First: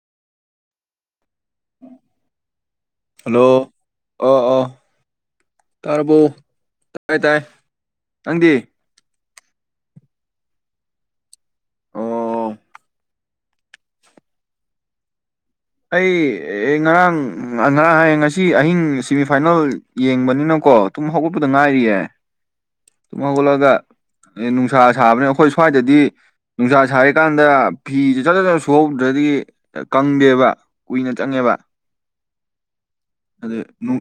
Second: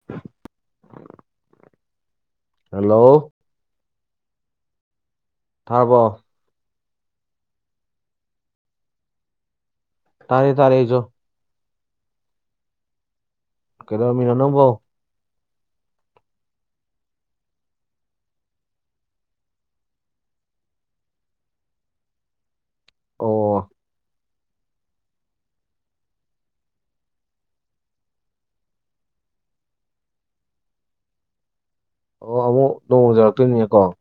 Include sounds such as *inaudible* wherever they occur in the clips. *inaudible* hello hello ꯑꯣ ꯑꯣ ꯊꯥꯔꯕꯣ ꯇꯥꯔꯕꯣ ꯇꯥꯏ ꯇꯥꯏ ꯅꯪꯗꯤ ꯇꯥꯔꯦ ꯇꯥꯔꯦ ꯑꯩꯖꯨ ꯑꯣ ꯀꯩꯗꯧꯔꯝꯃꯤꯅꯣ ꯅꯪꯕꯣ ꯑꯩ ꯉꯔꯥꯡ ꯉꯔꯥꯡ *unintelligible* ꯉꯁꯤ ꯑꯍꯤꯡ ꯁꯦꯃꯤꯐꯥꯏꯅꯦꯜ ꯌꯦꯡꯕꯅꯤꯅꯀꯣ ꯇꯨꯝ ꯍꯧꯒꯠꯄꯗ ꯉꯥꯏꯔꯤꯌꯦ ꯑꯣ ꯇꯨꯝꯍꯧꯒꯠꯂꯒ ꯑꯦ ꯅꯨꯡꯁꯥ ꯁꯥꯕꯅꯦ ꯑꯩꯈꯣꯏ ꯁ꯭ꯋꯥꯏꯗꯗꯤ ꯅꯨꯡꯁꯥ ꯁꯥꯔꯤꯀꯥꯟꯗ ꯐꯤꯁꯦ ꯆꯠ ꯆꯠ ꯆꯠ ꯁꯨꯍꯧꯗ꯭ꯔꯗꯤ ꯀꯪꯗꯦꯕ ꯀꯨꯏꯅ ꯆꯪꯉꯦꯕ ꯑꯣ ꯑꯃꯨꯛ ꯅꯣꯡ ꯑꯗꯨ ꯎꯖꯔꯛꯇꯣꯏꯅꯤꯅꯀꯣ ꯅꯨꯡ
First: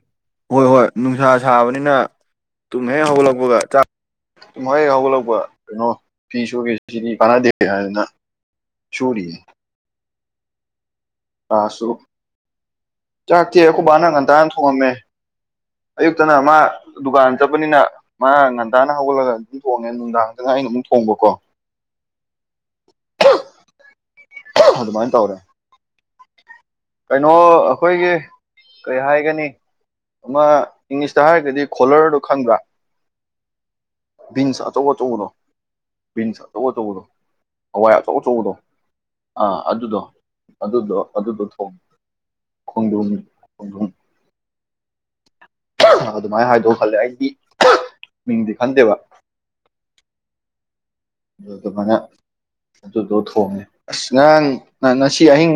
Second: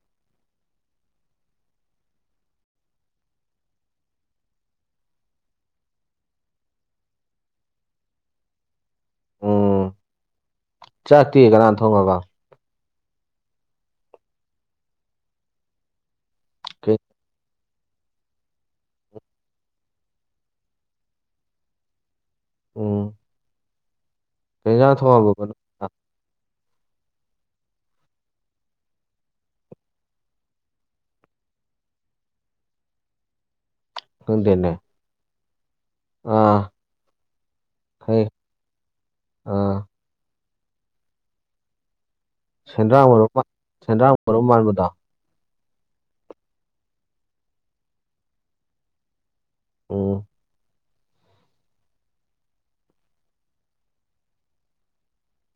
ꯍꯣꯏ ꯍꯣꯏ ꯅꯨꯡꯁꯥ ꯁꯥꯕꯅꯤꯅ ꯇꯨꯝ ꯍꯦꯛ ꯍꯧꯒꯠꯂꯛꯄꯒ ꯆꯥꯛ ꯇꯨꯝ ꯍꯦꯛ ꯍꯧꯒꯠꯂꯛꯄ ꯀꯩꯅꯣ ꯐꯤ ꯁꯨꯒꯦ ꯁꯤꯗꯤ ꯀꯥꯟꯅꯗꯦ ꯍꯥꯏꯗꯅ ꯁꯨꯔꯤ ꯎꯝ ꯆꯥꯛꯇꯤ ꯀꯅꯥꯅ ꯑꯥꯁꯨ ꯊꯣꯡꯉꯕ ꯆꯥꯛꯇꯤ ꯑꯩꯈꯣꯏ ꯕꯥꯅ ꯉꯟꯇꯥꯅ ꯊꯣꯡꯉꯝꯃꯦ ꯑꯌꯨꯛꯇꯅ ꯃꯥ ꯀꯩ ꯗꯨꯀꯥꯟ ꯆꯠꯄꯅꯤꯅ ꯃꯥ ꯉꯟꯇꯥꯅ ꯍꯧꯒꯠꯂꯒ ꯑꯗꯨꯝ ꯊꯣꯡꯉꯦ ꯅꯨꯡꯗꯥꯡꯗ ꯑꯩꯅ ꯑꯃꯨꯛ ꯊꯣꯡꯕꯀꯣ ꯎꯝ ꯀ ꯌꯥ ꯑꯗꯨꯃꯥꯏꯅ ꯇꯧꯔꯦ ꯊꯋꯥꯕꯒꯩꯅꯣ ꯀꯩꯅꯣ ꯑꯩꯈꯣꯏꯒꯤ ꯀꯩ ꯍꯥꯏꯒꯅꯤ ꯑꯃ ꯏꯪꯂꯤꯁꯇ ꯍꯥꯏꯔꯒꯗꯤ ꯈꯣꯂꯔꯗꯨꯣ ꯈꯪꯕ꯭ꯔꯥ *inaudible* ꯕꯤꯟꯁ ꯑꯆꯧ ꯑꯆꯧꯕꯗꯣ ꯕꯤꯟꯁ ꯑꯥ ꯑꯆꯧ ꯑꯆꯧꯕꯗꯣ ꯍꯋꯥꯏ ꯑꯆꯧ ꯈꯪꯉꯦ ꯑꯆꯧꯕꯗꯣ ꯑꯥ ꯑꯗꯨꯗꯣ ꯑꯗꯨꯗꯣ ꯑꯗꯨꯗꯨ ꯁꯦꯟꯗ꯭ꯔꯥꯡ ꯃꯔꯨꯞ ꯈꯣꯡꯗ꯭ꯔꯨꯝ ꯁꯦꯟꯗ꯭ꯔꯥꯡ ꯃꯔꯨꯞ ꯃꯥꯟꯕꯗꯣ ꯑꯗꯨꯃꯥꯏꯅ ꯍꯥꯏꯗꯧ ꯈꯜꯂꯦ ꯑꯩꯗꯤ ꯃꯤꯡꯗꯤ ꯈꯟꯗꯦꯕ ꯑꯣ ꯑꯗꯨꯗꯨꯃꯥꯏꯅ ꯑꯗꯨꯗꯣ ꯊꯣꯡꯉꯦ ꯑꯁ ꯉꯔꯥꯡ ꯉꯁꯤ ꯑꯍꯤꯡ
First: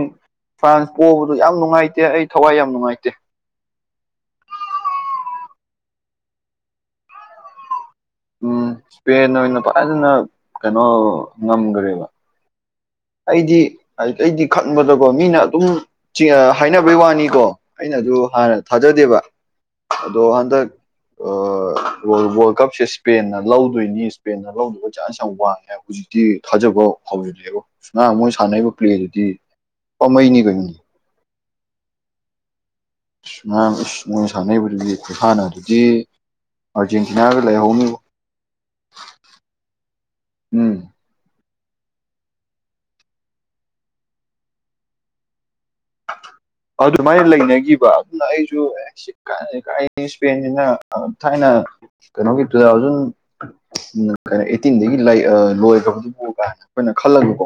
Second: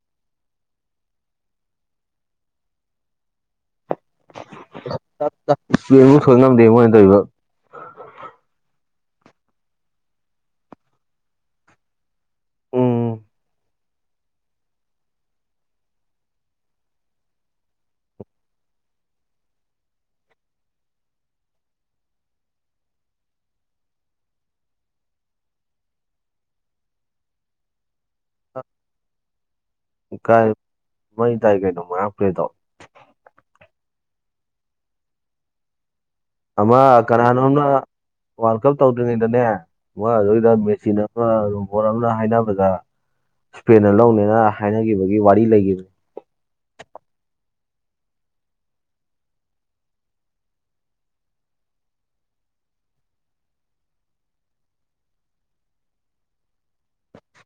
ꯐ꯭ꯔꯥꯟꯁ ꯄꯣꯛꯕꯗꯨ ꯌꯥꯝ ꯅꯨꯡꯉꯥꯏꯇꯦ ꯑꯩ ꯊꯋꯥꯏ ꯌꯥꯝ ꯅꯨꯡꯉꯥꯏꯇꯦ ꯁꯣꯏ ꯉꯝꯗꯦ ꯃꯣꯏꯅ ꯇꯧꯔꯤꯕ ꯎꯝ ꯏꯁꯄꯦꯟ ꯑꯣꯏꯅ ꯐꯖꯅ ꯀꯩꯅꯣ ꯉꯝꯈ꯭ꯔꯦꯕ ꯎꯝ ꯑꯩꯗꯤ ꯑꯗꯨ ꯑꯩꯗꯤ ꯈꯟꯕꯗꯀꯣ ꯃꯤꯅ ꯑꯗꯨꯝ ꯍꯥꯏꯅꯕꯩ ꯋꯥꯅꯤꯀꯣ ꯑꯩꯅꯁꯨ ꯍꯥꯟꯅ ꯊꯥꯖꯗꯦꯕ ꯑꯗꯣ ꯍꯟꯗꯛ ꯋꯥꯔꯜ ꯀꯞꯁꯦ ꯏꯁꯄꯦꯟꯅ ꯂꯧꯗꯣꯏꯅꯤ ꯏꯁꯄꯦꯟꯅ ꯂꯧꯗꯧꯕ ꯆꯥꯟꯁ ꯌꯥꯝ ꯋꯥꯡꯉꯦꯕ ꯍꯧꯖꯤꯛꯇꯤ ꯊꯥꯖꯕ ꯍꯧꯥꯎꯖꯤꯂꯛꯑꯦꯕ ꯁꯨꯃ ꯃꯣꯏ ꯁꯥꯟꯅꯔꯤꯕ ꯄ꯭ꯂꯦꯗꯨꯗꯤ ꯄꯄꯥꯥꯝꯕꯩꯅꯤ ꯀꯩꯅꯣꯅꯤ ꯃꯣꯏ ꯇꯥꯏ ꯀꯩꯗ ꯃ ꯍꯥ ꯇꯣ ꯃꯥꯅ ꯏꯁ ꯃꯣꯏꯅ ꯁꯥꯟꯅꯩꯔꯤꯕꯗꯨꯗꯤ ꯈꯨꯁꯥꯟꯅ ꯑꯗꯨꯗꯤ ꯑꯃ ꯀꯅꯥꯅꯣꯝꯅ ꯋꯥꯔꯜ ꯀꯞ ꯇꯧꯗ꯭ꯔꯤꯉꯩꯗꯅꯦ ꯑꯃ ꯑꯗꯨꯏꯗ ꯎꯝ ꯃꯦꯁꯤꯅ ꯔꯣꯕꯣꯠ ꯑꯃꯅ ꯍꯥꯏꯅꯕꯗ ꯏꯁꯄꯦꯟꯅ ꯂꯧꯅꯦꯅ ꯍꯥꯏꯅꯈꯤꯕꯒꯤ ꯋꯥꯔꯤ ꯂꯩꯈꯤꯕꯅꯤ ꯑꯗꯨꯃꯥꯏꯅ ꯂꯩꯅꯈꯤꯕ ꯑꯗꯨꯅ ꯑꯩꯁꯨ ꯏꯁꯄꯦꯟꯁꯤꯅ ꯊꯥꯏꯅ ꯀꯩꯅꯣꯒꯤ ꯇꯨ ꯊꯥꯎꯖꯟ ꯎ ꯀꯩꯅꯣ ꯑꯩꯠꯇꯤꯟꯗꯒꯤ ꯂꯣꯏꯈ꯭ꯔꯕꯗꯨꯕꯨ ꯀꯥꯏꯅ ꯑꯩꯈꯣꯏꯅ ꯈꯜꯂꯒꯀꯣ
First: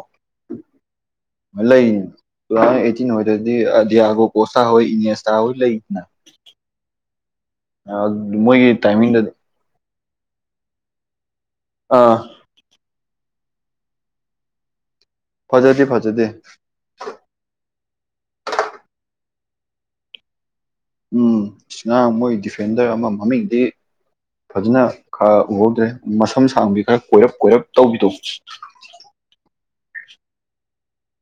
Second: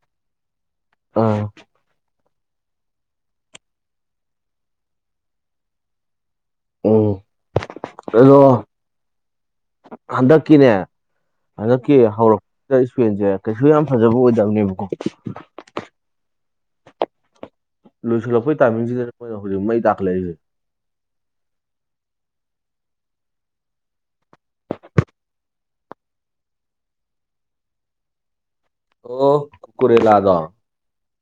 ꯑ ꯂꯩꯔꯤꯅꯤ ꯇꯨ ꯊꯥꯎꯖꯟ ꯑꯩꯠꯇꯤꯟ ꯍꯣꯏꯗꯗꯤ ꯗꯤꯌꯥꯒꯣ ꯀꯣꯁꯇꯥ ꯍꯣꯏ ꯏꯅꯦꯁꯇꯥ ꯍꯣꯏ ꯂꯩꯗꯅ ꯑꯣ ꯃꯣꯏꯒꯤ ꯇꯥꯏꯃꯤꯡꯗꯗꯤ ꯍꯟꯗꯛꯀꯤꯅꯦ ꯍꯟꯗꯛꯀꯤ ꯑꯥ ꯍꯧꯔꯛ ꯏꯁꯄꯦꯟꯁꯦ ꯀꯩꯁꯨ ꯌꯥꯝ ꯐꯖꯕ ꯑꯣꯏꯗꯕꯅꯦꯕꯀꯣ ꯐꯖꯗꯦ ꯐꯖꯗꯦ ꯂꯣꯏꯁꯤꯜꯂꯛꯄꯩ ꯇꯥꯏꯃꯤꯡꯁꯤꯗꯅꯈꯣꯏꯅ ꯍꯧꯖꯤꯛ ꯃ ꯇꯥꯛꯠꯂꯛꯏꯁꯦ ꯎꯝ ꯉꯔꯥꯡ ꯃꯣꯏ ꯗꯤꯐꯦꯟꯗꯔ ꯑꯃ ꯃꯃꯤꯡꯗꯤ ꯐꯖꯅ ꯈꯔ ꯎꯍꯧꯗ꯭ꯔꯦ ꯃꯁꯝ ꯁꯥꯡꯕꯗꯤ ꯈꯔ ꯀꯣꯏꯔꯞ ꯀꯣꯏꯔꯞ ꯇꯧꯕꯤꯗꯣ ꯑꯣ ꯀꯨꯀꯨꯔꯦꯂꯥꯗꯣ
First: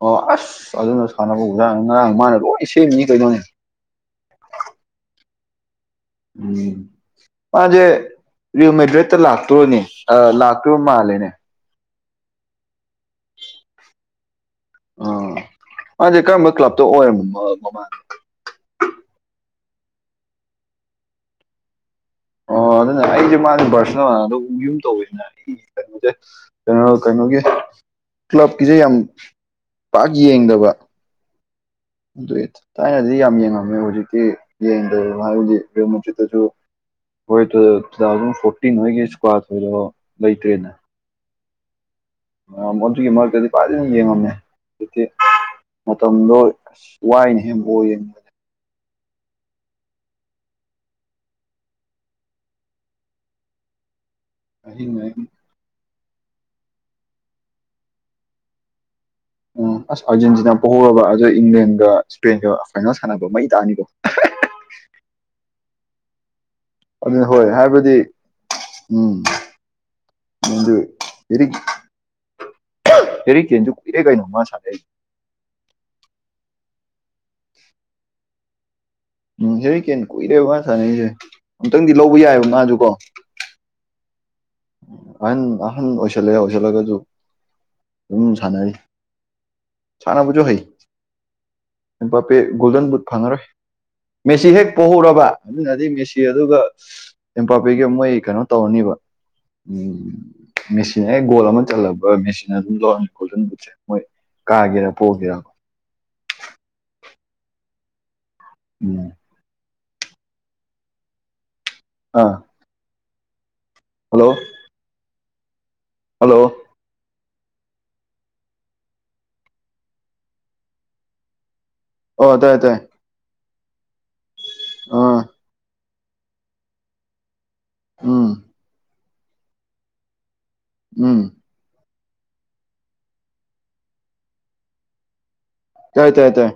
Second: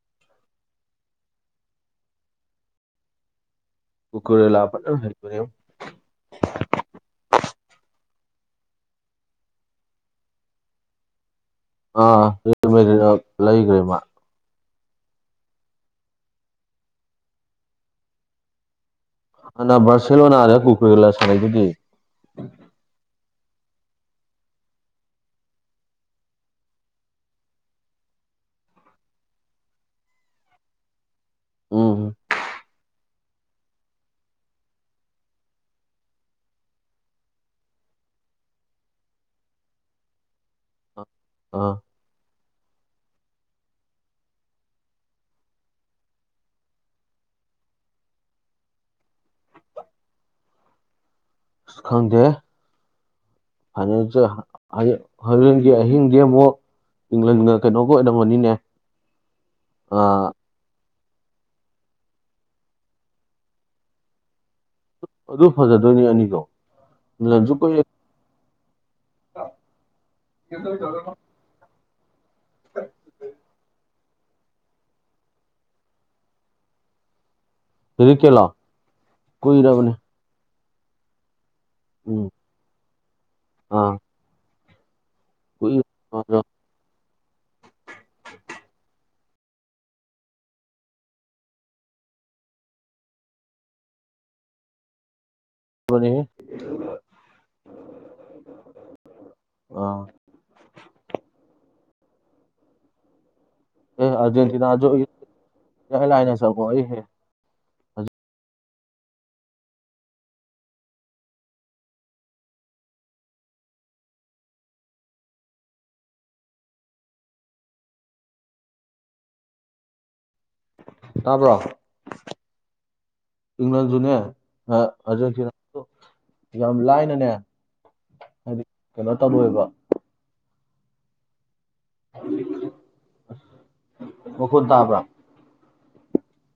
ꯑꯣ ꯑꯁ ꯑꯗꯨꯅ ꯁꯥꯟꯅꯕ ꯉꯔꯥꯡ ꯃꯥꯅ ꯂꯣꯏ ꯁꯦꯝꯃꯤꯅꯤ ꯀꯩꯩꯅꯧꯅꯦ ꯀꯨꯀꯨꯔꯦꯂꯥ ꯐꯖꯅ ꯅꯩꯒꯔꯦ ꯎꯝ ꯃꯥꯁꯦ ꯔꯦꯜ ꯃꯦꯗ꯭ꯔꯤꯠꯇ ꯂꯥꯛꯇꯣꯏꯅꯦ ꯂꯥꯛꯇꯣꯏꯔꯤꯕ ꯃꯥꯜꯂꯦꯅꯦ ꯑꯥ ꯔꯦꯜ ꯃꯦꯗꯔꯤꯗꯅ ꯂꯩꯈ꯭ꯔꯦ ꯃꯥ ꯑ ꯃꯥꯥꯟꯁꯦ ꯀꯔꯝꯕ ꯀ꯭ꯂꯞꯇ ꯑꯣꯏꯔꯣ ꯃꯃꯥꯡ ꯍꯥꯟꯅ ꯕꯥꯔꯁꯦꯂꯣ ꯅꯥꯗ ꯀꯨꯀꯨꯔꯦꯂꯥ ꯁꯥꯟꯅꯩꯗꯨꯗꯤ ꯑꯣ ꯑꯗꯨꯅ ꯑꯩꯁꯦ ꯃꯥꯁꯦ ꯄꯥꯔꯁꯣꯅꯦꯜꯗ ꯌꯨꯝ ꯇꯧꯋꯤꯁꯤꯅ ꯑꯩꯒꯤ ꯀꯩꯅꯣꯁꯦ ꯀꯩꯅꯣ ꯀꯩꯅꯣꯒꯤ ꯀ꯭ꯂꯕꯀꯤꯁꯦ ꯌꯥꯝ ꯄꯥꯛ ꯌꯦꯡꯗꯕ ꯎꯝ ꯑꯗꯨ ꯊꯥꯏꯅꯗꯤ ꯌꯥꯝ ꯌꯦꯡꯉꯝꯃꯦ ꯍꯧꯖꯤꯛꯇꯤ ꯌꯦꯡꯗꯔꯤꯕ ꯍꯥꯏꯕꯗꯤ ꯁꯤꯠꯇꯁꯨ ꯍꯣꯏ ꯇꯨ ꯊꯥꯎꯖꯟ ꯐꯣꯔꯇꯤꯟ ꯍꯣꯏꯒꯤ ꯏꯁꯀ꯭ꯋꯥꯠ ꯊꯣꯏꯗꯣ ꯂꯩꯇ꯭ꯔꯦꯅꯦ ꯑ ꯑ ꯑꯗꯨꯒꯤ ꯃꯔꯛꯇꯗꯤ ꯐꯖꯅ ꯌꯦꯡꯉꯝꯃꯦ ꯍꯧꯖꯤꯛꯇꯤ ꯃꯇꯝꯗꯣ ꯋꯥꯏꯅꯦ ꯍꯦ ꯕꯣꯜ ꯌꯦꯡ ꯈꯪꯗꯦ ꯐꯥꯏꯅꯦꯜꯁꯦ ꯑꯍꯤꯡ ꯍꯌꯦ ꯑꯍꯤꯡ ꯑꯍꯤꯡꯗꯤ ꯑꯃꯨꯛ ꯏꯪꯂꯟꯒ ꯀꯩꯅꯣꯒ ꯑꯣꯏꯔꯝꯃꯅꯤꯅꯦ ꯎꯝ ꯑꯁ ꯑꯥꯔꯖꯦꯟꯇꯤꯅꯥ ꯄꯣꯍꯧꯔꯕ ꯑꯗ ꯏꯪꯂꯦꯟꯒ ꯏꯁꯄꯦꯟꯒ ꯐꯥꯏꯅꯦꯜ ꯁꯥꯟꯅꯕ ꯃꯩ ꯇꯥꯅꯤꯀꯣ ꯑꯗꯨ ꯐꯖꯗꯣꯏꯅꯦ ꯑꯅꯤ ꯀꯣ ꯑꯗꯨꯅ ꯍꯣꯏ ꯍꯥꯏꯕꯗꯤ ꯎꯝ ꯐꯦꯔꯤ ꯀ‌ꯦꯜꯖꯨ ꯀꯨꯏꯔꯦꯀꯩꯅ‌ꯣ ꯃꯅ ꯁꯥꯟꯅꯩꯖ‌ꯦ ꯍꯦꯔꯤ ꯀꯦꯜꯂꯣ ꯍꯦꯔꯤ ꯀꯦꯟ ꯀꯨꯏꯔꯦꯕ ꯃꯥ ꯁꯥꯟꯅꯔꯤꯁꯦ ꯑꯃꯨꯛꯇꯪꯗꯤ ꯂꯧꯕ ꯎꯝ ꯌꯥꯏꯕ ꯃꯥꯁꯨ ꯀꯣ ꯑꯥ ꯑꯍꯟ ꯑꯍꯟ ꯑꯣꯏꯁꯜꯂꯦ ꯀꯨꯏꯔꯕꯅꯦꯍꯦ ꯑꯣꯏꯁꯜꯂꯒꯁꯨ ꯑꯗꯨꯝ ꯁꯥꯟꯅꯔꯤ ꯁꯥꯟꯅꯕꯁꯨ ꯍꯩ ꯑꯝꯕꯞꯄ‌ꯦ ꯒꯣꯜꯗꯟ ꯕꯨꯠ ꯐꯪꯉꯔꯣꯏ ꯃꯦꯁꯤ ꯍꯦꯛ ꯄꯣꯛꯍꯧꯔꯕ ꯃꯤꯅꯗꯤ ꯃꯦꯁꯤ ꯑꯗꯨꯒ ꯑꯝ ꯕꯥ ꯄꯦ ꯃꯣꯏ ꯀꯩꯅꯣ ꯇꯧꯔꯅꯤꯕ ꯑꯥ ꯎꯝ ꯃꯦꯁꯤꯅ ꯍ‌ꯦꯛ ꯒꯣꯜ ꯑꯃ ꯆꯜꯂꯕ꯭ꯔ ꯃꯦꯁꯤꯅ ꯑꯗꯨꯝ ꯂꯧꯔꯅꯤ ꯒꯧꯜꯗꯟ ꯕꯨꯠꯁ‌ꯦ ꯑꯦ ꯑꯥꯔꯖꯦꯟꯇꯤꯅꯥꯁꯨ ꯏ ꯂꯥꯏꯅ ꯆꯄꯣ ꯑꯩꯍꯦ ꯎꯝ ꯑꯥ ꯍꯜꯂꯣ ꯍꯜꯂꯣ ꯇꯥꯕ꯭ꯔꯣ ꯑꯣ ꯇꯥꯏꯌꯦ ꯇꯥꯏꯌꯦ ꯏꯪꯂꯥꯟꯁꯨꯅꯦ ꯑꯥ ꯑꯥꯔꯖꯦꯟꯇꯤꯅꯥ ꯌꯥꯝ ꯂꯥꯏꯅꯅꯦ ꯎꯝ ꯍꯥꯏꯗꯤ ꯀꯩꯅꯣ ꯇꯧꯔꯣꯏꯕ ꯎꯝ ꯑꯁ ꯃꯈꯣꯜ ꯇꯥꯕ꯭ꯔꯥ ꯇꯥꯏ ꯇꯥꯏ ꯇꯥꯏ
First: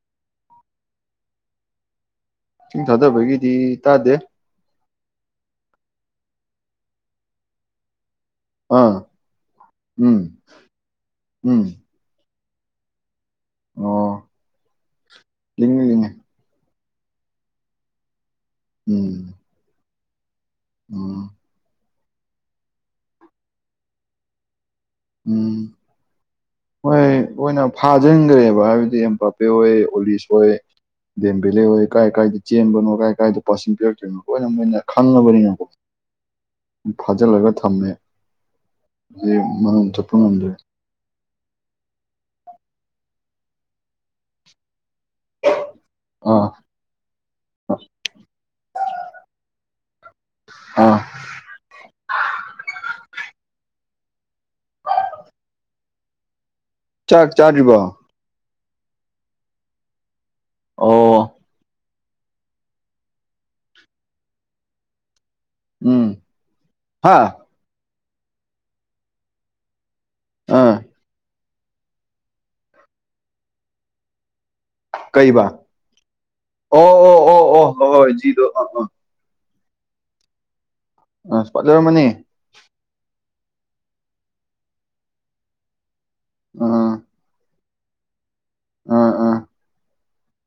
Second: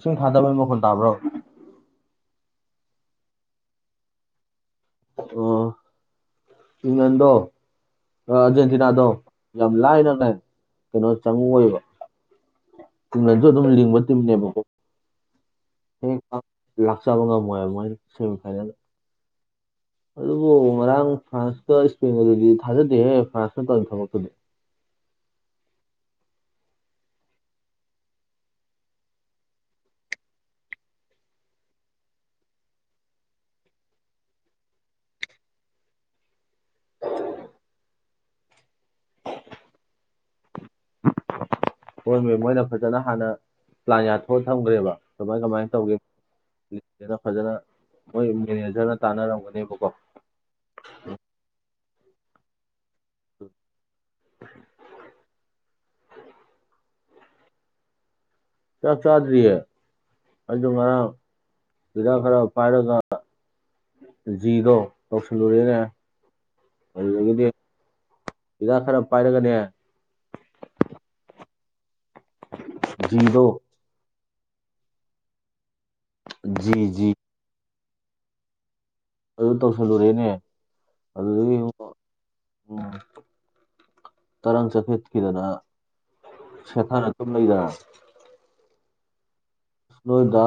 ꯏꯁꯤꯡ ꯊꯥꯗꯕꯩ ꯃꯈꯣꯜ ꯇꯥꯕ꯭ꯔꯣ ꯏꯁꯤꯡ ꯊꯥꯗꯕꯒꯤꯗꯤ ꯇꯥꯗꯦ ꯑꯣ ꯏꯪꯂꯟꯗ‌ꯣ ꯑꯥ ꯑꯥꯔꯖꯦꯟꯇꯤꯅꯥꯗꯣ ꯌꯥꯝ ꯂꯥꯏꯅ ꯎꯝ ꯂꯥꯏ ꯀꯩꯅꯣ ꯎꯝ ꯆꯪꯉꯑꯣꯏꯕ ꯇꯅꯁꯨ ꯑꯗꯨꯝ ꯂꯤꯡꯕ ꯑꯣ ꯇꯤꯝꯅꯦꯕꯀꯣ ꯂꯤꯡꯉꯤ ꯂꯤꯡꯉꯤ ꯍ ꯂꯥꯛꯆꯕ ꯉꯝꯃꯣꯏ ꯁꯦꯃꯤ ꯐꯥꯏꯅꯦꯜ ꯎꯝ ꯑꯗꯨꯕꯨ ꯉꯔꯥꯡ ꯎꯝ ꯐ꯭ꯔꯥꯟꯁꯀ ꯏꯁꯄꯦꯟꯒꯗꯨꯗꯤ ꯊꯥꯖꯗꯦꯍꯦ ꯐ꯭ꯔꯥꯟꯁꯀ ꯇꯧꯔꯤ ꯊꯕꯛꯇꯨꯗꯤ ꯎꯝ ꯍꯣꯏꯣꯏꯅ ꯐꯥꯖꯤꯟꯈ꯭ꯔꯦꯕ ꯍꯥꯏꯕꯗꯤ ꯑꯦꯝ ꯄꯄꯦ ꯍ‌ꯣꯏ ꯑꯣꯂꯤꯁ ꯍ‌ꯣꯏ ꯗꯦꯝ ꯚꯦꯂꯦ ꯑꯣꯏ ꯀꯥꯏ ꯀꯥꯏꯗ ꯆꯦꯟꯕꯅꯣ ꯀꯥꯏ ꯀꯥꯏꯗ ꯄꯥꯁꯤꯡ ꯄꯤꯔꯛꯇꯣꯏꯅꯣ ꯂꯣꯏꯅ ꯃꯣꯏꯅ ꯈꯪꯉꯕꯅꯤꯅ *inaudible* ꯐꯥꯖꯤꯜꯂꯒ ꯊꯝꯃꯦ ꯑꯗꯨ ꯃꯔꯝ ꯆꯠꯄ ꯉꯝꯗ꯭ꯔꯦ ꯃꯣꯏꯅ ꯐꯖꯅ ꯍꯥꯟꯅ ꯄ꯭ꯂꯥꯟ ꯌꯥꯊꯣꯛꯑ ꯊꯝꯈ꯭ꯔꯦꯕ ꯀꯃꯥꯏ ꯀꯃꯥꯏ ꯇꯧꯒꯦ ꯑꯥ ꯅꯠꯇ꯭ꯔꯒ ꯃꯣꯏ ꯃꯦꯅꯦꯖꯔꯅ ꯇꯥꯟꯅꯔꯝꯒꯅꯦꯕꯀꯣ ꯑꯥ *unintelligible* ꯆꯥꯛ ꯆꯥꯗ꯭ꯔꯤꯕꯣ ꯆꯥꯛ ꯆꯥꯗꯔꯤꯌꯦ ꯑꯩꯗꯣ ꯉꯔꯥꯡ ꯑꯣ ꯄꯤꯗ ꯈꯔ ꯄꯥꯏꯔꯒ ꯖꯤꯖꯤꯔꯣ ꯀꯧꯁꯜꯂꯨꯔꯦꯅꯦ ꯎꯝ ꯍꯥ ꯑꯗꯨꯗꯒꯤꯗꯤ ꯍꯤꯗꯥꯛ ꯈꯔ ꯄꯥꯏꯔꯒꯅꯦ ꯑꯥ ꯗꯣ ꯀꯩꯕꯥ ꯖꯤ ꯖꯤ ꯍꯣ ꯍꯣꯏ ꯖꯤꯗꯣ ꯑ ꯑ ꯑꯗꯨ ꯇꯧꯁꯜꯂꯨꯔꯦꯅꯦ ꯎꯝ ꯑꯗꯨꯗꯒꯤ ꯂꯩꯔꯝꯃꯅꯤ ꯎꯝ ꯇꯔꯪ ꯆꯠꯈꯠꯈꯤꯗꯅ ꯑꯥ ꯁꯦꯊ ꯅꯇꯨꯝꯕꯩꯔ ꯑꯥ ꯑꯥ ꯅꯣꯏꯗ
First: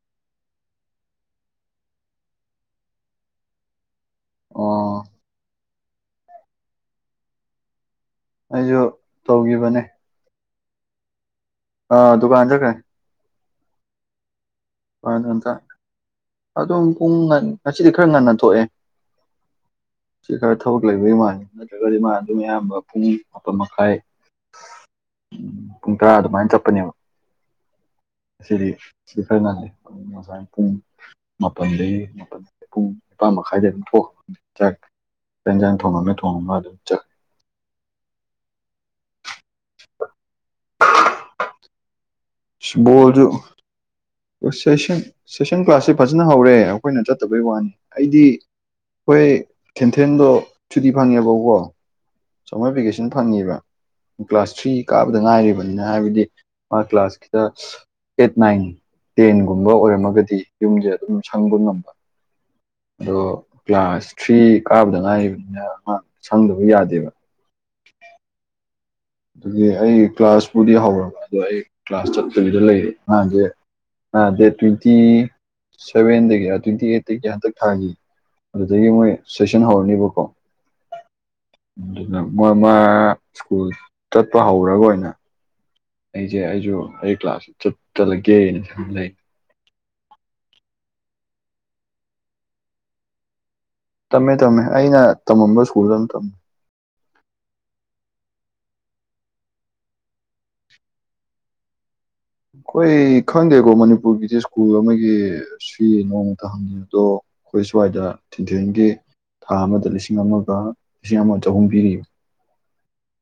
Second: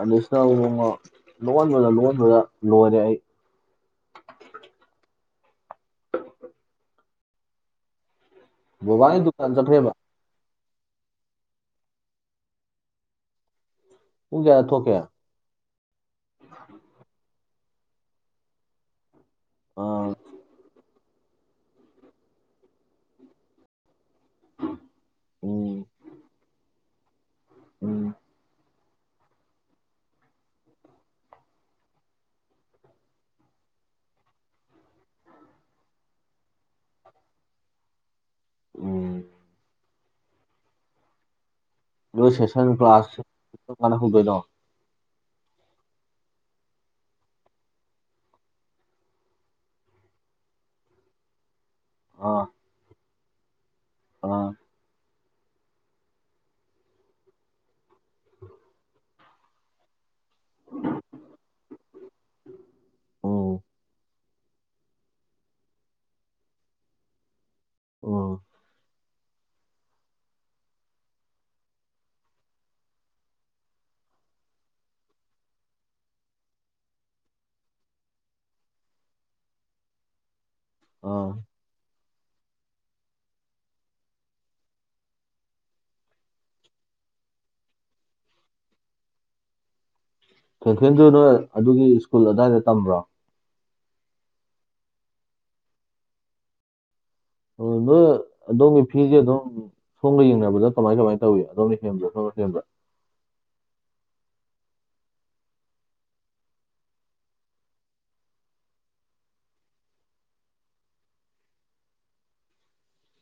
ꯑꯗꯩꯁꯅ ꯂꯣꯛꯣꯟꯕꯗ ꯂꯣꯛꯣꯟꯕꯗ ꯂꯣꯏꯔꯦ ꯑꯩ ꯑꯣ ꯑꯩꯁꯨ ꯕꯕꯥꯒꯤ ꯗꯨꯀꯥꯟ ꯇꯧꯈꯤꯕꯅꯦ ꯆꯠꯈ꯭ꯔꯦꯕ ꯑ ꯗꯨꯀꯥꯟ ꯆꯈ꯭ꯔꯦ ꯄꯨꯡ ꯀꯌ꯭ꯥꯗ ꯊꯣꯛꯀꯦ *unintelligible* ꯑꯗꯨꯝ ꯄꯨꯡ ꯉꯁꯤꯗꯤ ꯈꯔ ꯉꯟꯅ ꯊꯣꯛꯑꯦ ꯑꯥ, ꯁꯤ ꯈꯔ ꯊꯕꯛ ꯂꯩꯕꯒꯤ ꯃꯥꯜꯂꯦ ꯅꯠꯇ꯭ꯔꯒꯗꯤ ꯃꯥ ꯑꯗꯨꯝ ꯑꯌꯥꯝꯕ ꯄꯨꯡ ꯃꯥꯄꯟ ꯃꯈꯥꯏ ꯎꯝ ꯄꯨꯡ ꯇꯔꯥ ꯑꯗꯨꯃꯥꯏꯅ ꯆꯠꯄꯅꯦꯕ ꯎꯝ ꯉꯁꯤꯗꯤ ꯁꯤꯗ ꯈꯔ ꯉꯜꯂꯤ ꯉꯁꯥꯏ ꯄꯨꯡ ꯃꯥꯄꯜꯗꯒꯤ ꯃꯥꯄꯟ ꯄꯨꯡ ꯏꯄꯥꯥꯟ ꯃꯈꯥꯏꯗ ꯑꯗꯨꯝ ꯊꯈ ꯆꯖ ꯊꯣꯡꯝꯃꯦ ꯊꯣꯡꯉꯝ ꯑꯗꯨꯝ ꯎꯝ ꯅꯣꯏ ꯁꯦꯁꯟ ꯑꯁ ꯀꯂ꯭ꯥꯁ ꯕꯣꯜꯁꯨ ꯀꯔꯝꯀꯟꯗ ꯍꯧꯗꯣꯏꯅꯣ ꯁꯦꯁꯟ ꯁꯦꯁꯟ ꯀ꯭ꯂꯥꯁꯁꯦ ꯐꯖꯅ ꯍꯧꯔꯦ ꯑꯩꯈꯣꯏꯅ ꯆꯠꯇꯕꯩ ꯋꯥꯅꯤ ꯑꯩꯗꯤ ꯍꯣꯏ ꯈꯦꯟꯊꯦꯟꯗꯣ ꯁꯨꯗꯤ ꯐꯪꯉꯦꯕꯀꯣ ꯑꯥ ꯃꯣꯏ ꯑꯦꯄ꯭ꯂꯤꯀꯦꯁꯟ ꯐꯪꯉꯤꯕ ꯑꯥ ꯀ꯭ꯂꯥꯁ ꯊ꯭ꯔꯤ ꯀꯥ ꯉꯥꯏꯔꯤꯕꯅꯤꯅ ꯍꯥꯏꯕꯗꯤ ꯃꯥ ꯀ꯭ꯂꯥꯁꯀꯤꯗ ꯑꯩꯠ ꯅꯥꯏꯟ ꯇꯦꯟꯒꯨꯝꯕ ꯑꯣꯏꯔꯝꯃꯒꯗꯤ ꯌꯨꯝꯁꯦ ꯑꯗꯨꯝ ꯁꯪꯕ ꯉꯝꯕ ꯑꯗꯣ ꯎꯝ ꯀ꯭ꯂꯥꯁ ꯊ꯭ꯔꯤ ꯀꯥꯕꯗ ꯉꯥꯏꯔꯤꯕꯅꯤꯅ ꯁꯪꯗꯕ ꯌꯥꯗꯦꯕ ꯑꯣ ꯑꯗꯨꯒꯤ ꯑꯩ ꯀ꯭ꯂꯥꯁꯄꯨꯗꯤ ꯍꯧꯔꯕ ꯑꯗꯣ ꯑꯩ ꯀ꯭ꯂꯥꯁ ꯆꯠꯇꯕꯤꯗ ꯂꯩꯌꯦ ꯑꯉꯥꯡꯁꯦ ꯗꯦꯠ ꯇ꯭ꯋꯦꯟꯇꯤ ꯁꯚꯦꯟꯗꯒꯤ ꯇ꯭ꯋꯦꯟꯇꯤ ꯑꯩꯠꯇꯒꯤ ꯍꯟꯗꯛ ꯊꯥꯈꯤ ꯑꯗꯨꯗꯒꯤ ꯃꯣꯏ ꯁꯦꯁꯟ ꯍꯧꯔꯅꯤꯕꯀꯣ ꯑꯥ ꯑꯗꯨꯅ ꯃꯣꯏ ꯃꯥ ꯁ꯭ꯀꯨꯜ ꯆꯠꯄ ꯍꯧꯔꯒ ꯑꯣꯏꯅ ꯑꯩꯁꯦ ꯑꯩꯁꯨ ꯑꯩ ꯀ꯭ꯂꯥꯁ ꯆꯠ ꯆꯠꯂꯒꯦꯅ ꯁꯨꯝ ꯂꯩ ꯁ꯭ꯇꯤꯐꯦꯟꯁꯨ ꯅꯣꯏ ꯑꯗꯨꯒꯤ ꯁ꯭ꯀꯨꯜ ꯑꯗꯨꯋꯥꯏꯗ ꯇꯝꯕ꯭ꯔꯣ ꯇꯝꯃꯦ ꯇꯝꯃꯦ ꯑꯩꯅ ꯇꯝꯃꯝꯕ ꯁ꯭ꯀꯨꯜꯗ ꯑꯗꯨꯝ ꯇꯝꯃꯦ ꯑꯗꯨ ꯑꯗꯣꯝꯒꯤ ꯐꯤꯁꯦ ꯑꯗꯨꯝ ꯁꯣꯒ ꯌꯦꯡꯅꯕꯗ ꯀꯃꯥꯏ ꯀꯃꯥꯏꯅ ꯇꯧꯋꯏ ꯑꯗꯣꯝꯅ ꯍꯦꯟꯕꯗ ꯁꯣꯉ *unintelligible* ꯍꯣꯏ ꯈꯪꯗꯦꯀꯣ ꯃꯅꯤꯄꯨꯔꯒꯤꯗꯤ ꯁ꯭ꯀꯨꯜ ꯑꯃꯒꯤ ꯁꯤ ꯅꯣꯡꯃꯇ ꯍꯝꯅꯤ ꯑꯗꯣ ꯑꯩꯈꯣꯏ ꯁ꯭ꯋꯥꯏꯗ ꯊꯤꯟꯊꯤꯟꯈꯤ ꯊꯥ ꯑꯃꯗ ꯂꯤꯁꯤꯡ ꯑꯃꯒ ꯂꯤꯁꯤꯡ ꯑꯃꯒ ꯆꯍꯨꯝ ꯄꯤꯔꯤ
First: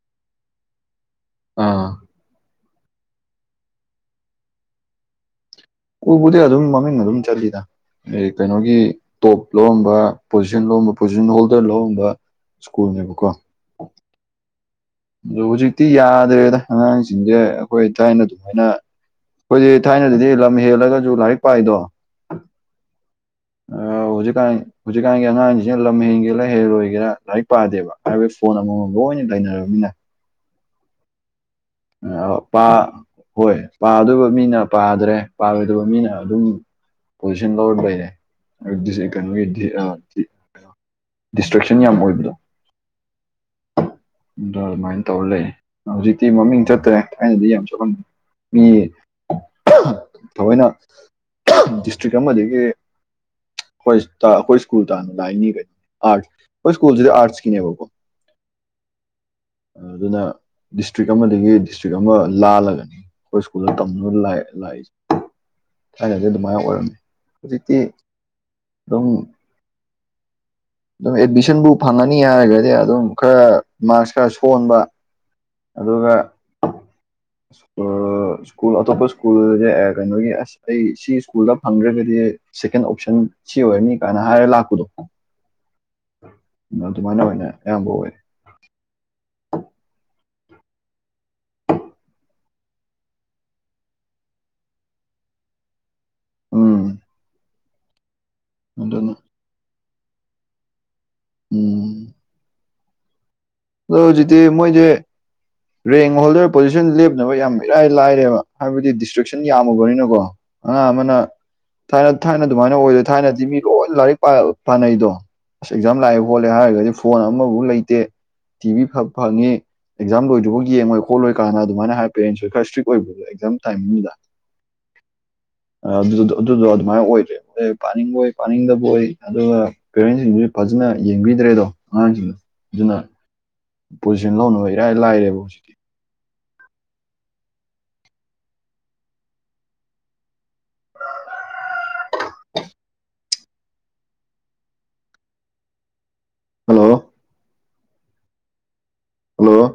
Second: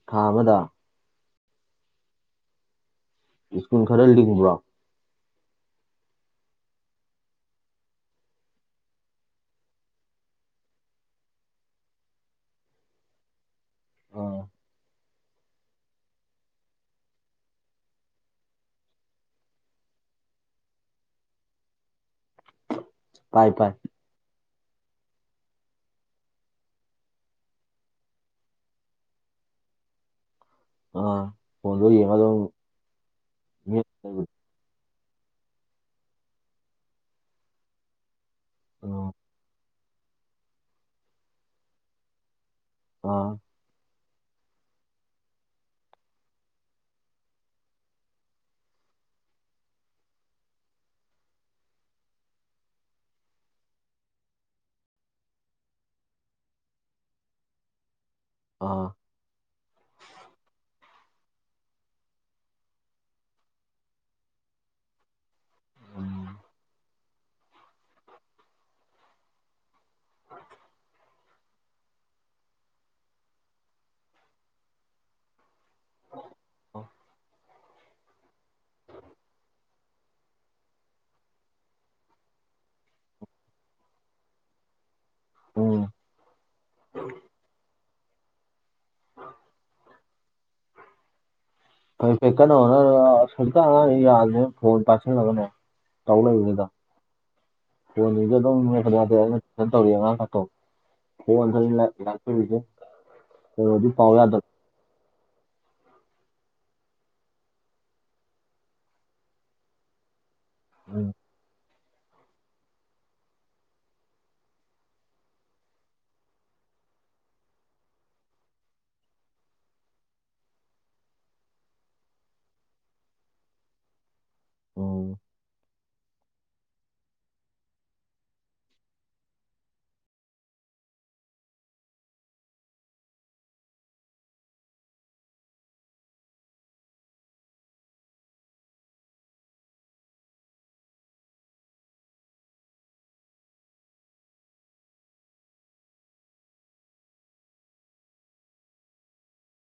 ꯊꯥ ꯑꯃꯗ ꯑꯥ ꯁ꯭ꯀꯨꯜ ꯈꯔ ꯂꯤꯡꯕ꯭ꯔꯣ ꯀꯨꯜꯕꯨꯗꯤ ꯑꯗꯨꯝ ꯃꯃꯤꯡ ꯑꯗꯨꯝ ꯆꯠꯂꯤꯗ ꯀꯩꯅꯣꯒꯤ ꯇꯣꯞ ꯂꯧꯔꯝꯕ ꯄꯣꯖꯤꯁꯟ ꯂꯧꯔꯝꯕ ꯄꯣꯖꯤꯁꯟ ꯍꯣꯜꯗꯔ ꯂꯧꯔꯝꯕ ꯁ꯭ꯀꯨꯜꯅꯦꯕꯀꯣ ꯑꯥ ꯑꯗꯨ ꯍꯧꯖꯤꯛꯇꯤ ꯌꯥꯗ꯭ꯔꯦꯗ ꯑꯉꯥꯡꯁꯤꯡꯁꯦ ꯑꯩꯈꯣꯏ ꯊꯥꯏꯅ ꯑꯗꯨꯃꯥꯏꯅ ꯑꯩꯈꯣꯏꯛ ꯊꯥꯏꯅꯗꯤꯂꯝꯃꯤ ꯍꯦꯜꯂꯒꯁꯨ ꯂꯥꯏꯔꯤꯛ ꯄꯥꯏꯗꯣ ꯄꯥꯏ ꯄꯥꯏ ꯍꯧꯖꯤꯛꯀꯥꯟ ꯍꯧꯖꯤꯛꯀꯥꯟꯒꯤ ꯑꯉꯥꯡꯖꯤꯅ ꯂꯝ ꯍꯦꯟꯒꯦꯔꯥ ꯍꯦꯜꯂꯣꯏꯒꯦꯔꯥ ꯂꯥꯏꯔꯤꯛ ꯄꯥꯗꯦꯕ ꯍꯥꯏꯕꯗꯤ ꯐꯣꯟ ꯑꯃꯝꯃꯝ ꯂꯣꯏꯅ ꯂꯩꯅꯔꯕꯅꯤꯅ ꯑ ꯄꯥ ꯍꯣꯏ ꯃꯦꯠ ꯂꯩꯕꯗꯣ ꯄꯥꯗꯣꯏꯕ ꯃꯤꯅ ꯄꯥꯗ꯭ꯔꯦ ꯄꯥꯔꯣꯏꯗꯕ ꯃꯤꯅ ꯑꯗꯨꯝ ꯄꯣꯖꯤꯁꯟ ꯂꯧꯔ ꯂꯩꯔꯦ ꯑꯥ *unintelligible* ꯀꯩꯅꯣꯒꯤ *unintelligible* ꯗꯤꯁꯇ꯭ꯔꯦꯛꯁꯟ ꯌꯥꯝ ꯑꯣꯏꯕꯗꯣ ꯑꯥ ꯑꯗ ꯑꯗꯨꯃꯥꯏꯟ ꯇꯧꯔ ꯂꯩ ꯍꯧꯖꯤꯛꯇꯤ ꯃꯃꯤꯡ ꯆꯠꯇ꯭ꯔꯦ ꯊꯥꯏꯅꯗꯤ ꯌꯥꯝ ꯆꯠꯂꯝ ꯃꯤ ꯊꯑꯣꯏꯅ ꯗꯤꯁꯇ꯭ꯔꯤꯛ ꯑꯃꯗꯒꯤ ꯍꯣꯏꯁꯇꯥ ꯑꯩꯈꯣꯏ ꯁ꯭ꯀꯨꯜ ꯇꯥꯟꯅ ꯂꯥꯛꯏꯅꯤ ꯀꯩꯅꯣ ꯑꯥꯠ ꯑꯩꯈꯣꯏ ꯁ꯭ꯀꯨꯜꯖꯤꯗ ꯑꯥꯔꯠꯁꯀꯤꯅꯦꯕꯀꯣ ꯑꯥ ꯑꯗꯨꯅ ꯗꯤꯁꯇ꯭ꯔꯤꯛ ꯑꯃꯗꯒꯤ ꯗꯤꯁꯇ꯭ꯔꯤꯛ ꯑꯃ ꯂꯥꯜꯂꯒꯅꯤ ꯑꯩꯈꯣꯏ ꯁꯀꯨꯜꯗ ꯇꯝ ꯂꯥꯏ ꯂꯥꯛꯏꯁꯦ ꯊꯥꯏꯅꯗꯤ ꯑꯗꯨꯃꯥꯏ ꯑꯣꯏꯔꯝꯃꯦ ꯍꯧꯖꯤꯛꯇꯤ ꯗꯨꯝ *inaudible* ꯑꯗꯨꯝ ꯑꯦꯗꯃꯤꯁꯟꯕꯨ ꯐꯪꯉꯅꯤ ꯍꯥꯏꯔꯒꯗꯤ ꯑꯗꯨꯝ ꯈꯔ ꯃꯥꯔꯛꯁ ꯈꯔ ꯁꯣꯟꯕ ꯑꯗꯨꯒ ꯑ ꯁ꯭ꯀꯨꯜ ꯑꯇꯣꯞꯄ ꯁ꯭ꯀꯨꯜꯁ ꯀꯩꯅꯣꯒꯤ ꯑꯁ ꯑꯩ ꯁꯤ ꯁ꯭ꯀꯨꯜꯗ ꯐꯪꯗ꯭ꯔꯒꯗꯤ ꯁꯦꯀꯦꯟ ꯑꯣꯞꯁꯟ ꯁꯤ ꯑꯣꯏꯔꯅꯤ ꯀꯥꯏꯅ ꯍꯥꯏꯔ ꯂꯥꯛꯄꯗꯨ ꯎꯝ ꯑꯗꯨꯃꯥꯏꯅ ꯑꯣꯏꯅ ꯑꯌꯥꯝꯕ ꯑꯣꯏ ꯑꯩ *unintelligible* ꯍꯧꯖꯤꯛꯀꯥꯟ ꯑꯉꯥꯡꯉꯩ ꯌꯥꯗ꯭ꯔꯦ ꯐꯣꯟ ꯄꯥꯏꯁꯤꯜꯂꯒꯅꯦ ꯇꯧ ꯂꯩꯕꯅꯤꯗꯣ ꯎꯝ ꯐꯣꯟꯖꯤꯡꯖꯦ ꯑꯗꯨꯝ *unintelligible* ꯑꯗꯨꯅ ꯐꯖꯅ ꯇꯧꯔꯤ ꯑꯉꯥꯡ ꯀꯥꯇꯣ ꯐꯣꯟ ꯎꯝ *unintelligible* ꯑꯗꯣ ꯍꯧꯖꯤꯛꯇꯤ ꯃꯣꯏꯖꯤ *inaudible* ꯔꯦꯡ ꯍꯣꯜꯗꯔ ꯄꯣꯖꯤꯁꯟ ꯂꯦꯞꯅꯕ ꯌꯥꯝ ꯏꯔꯥꯏ ꯂꯥꯏꯔꯦꯕ ꯍꯥꯏꯕꯗꯤ ꯗꯤꯁꯇ꯭ꯔꯦꯛꯁꯟ ꯌꯥꯝꯃꯕꯅꯤꯅꯀꯣ ꯑꯉꯥꯡ ꯎꯝ ꯑꯃꯅ ꯊꯥꯏꯅ ꯊꯥꯏꯅ ꯑꯗꯨꯃꯥꯏꯅ ꯑꯣꯏꯗ꯭ꯔꯦ ꯊꯥꯏꯅꯗꯤ ꯃꯤ ꯂꯣꯏ ꯂꯥꯏꯔꯤꯛ ꯄꯥ ꯄꯥꯅꯩꯗꯣ ꯑꯁ ꯑꯦꯛꯖꯥꯝ ꯂꯥꯛꯑꯦ ꯈꯣꯠꯂꯦ ꯍꯥꯏꯔꯒꯗꯤ ꯐꯣꯟ ꯑꯃꯕꯧ ꯂꯩꯇꯦ ꯇꯤꯚꯤ ꯐ ꯐꯪꯉꯤ ꯑꯦꯛꯖꯥꯝ ꯂꯣꯏꯗ꯭꯭ꯔꯤꯐꯥꯎ ꯌꯦꯡꯉꯣꯏ ꯈꯣꯠꯂꯣꯏ ꯀꯥꯟꯅ ꯑꯗꯨꯃꯥꯏꯅ ꯍꯥꯏꯕ ꯄꯦꯔꯦꯟꯁꯁꯨ ꯈꯔ ꯏꯁꯇ꯭ꯔꯤꯛ ꯑꯣꯏꯕ ꯑꯦꯛꯖꯥꯝ ꯇꯥꯏꯃꯤꯡꯗꯨꯗ *inaudible* ꯑ ꯑꯗꯨ ꯑꯗꯨꯗꯣ ꯑꯗꯨꯃꯥꯏ ꯑꯣꯏꯗ꯭ꯔꯦ *unintelligible* ꯄꯥꯅꯤꯡꯕꯣꯏ ꯄꯥꯅꯤꯡꯗꯕꯣꯏ ꯑꯗꯨꯒ ꯄꯦꯔꯦꯟꯖꯤꯡꯖꯨ ꯐꯖꯅ ꯌꯦꯡꯕꯤꯗ꯭ꯔꯦꯗꯣ ꯑꯉꯥꯡꯖꯤꯡ ꯑꯗꯨꯅ ꯄꯣꯖꯤꯁꯟ ꯂꯧꯅꯕ ꯏꯔꯥꯏ ꯂꯥꯏꯔꯦꯕ *inaudible* ꯍꯜꯂꯣ ꯍꯜꯂꯣ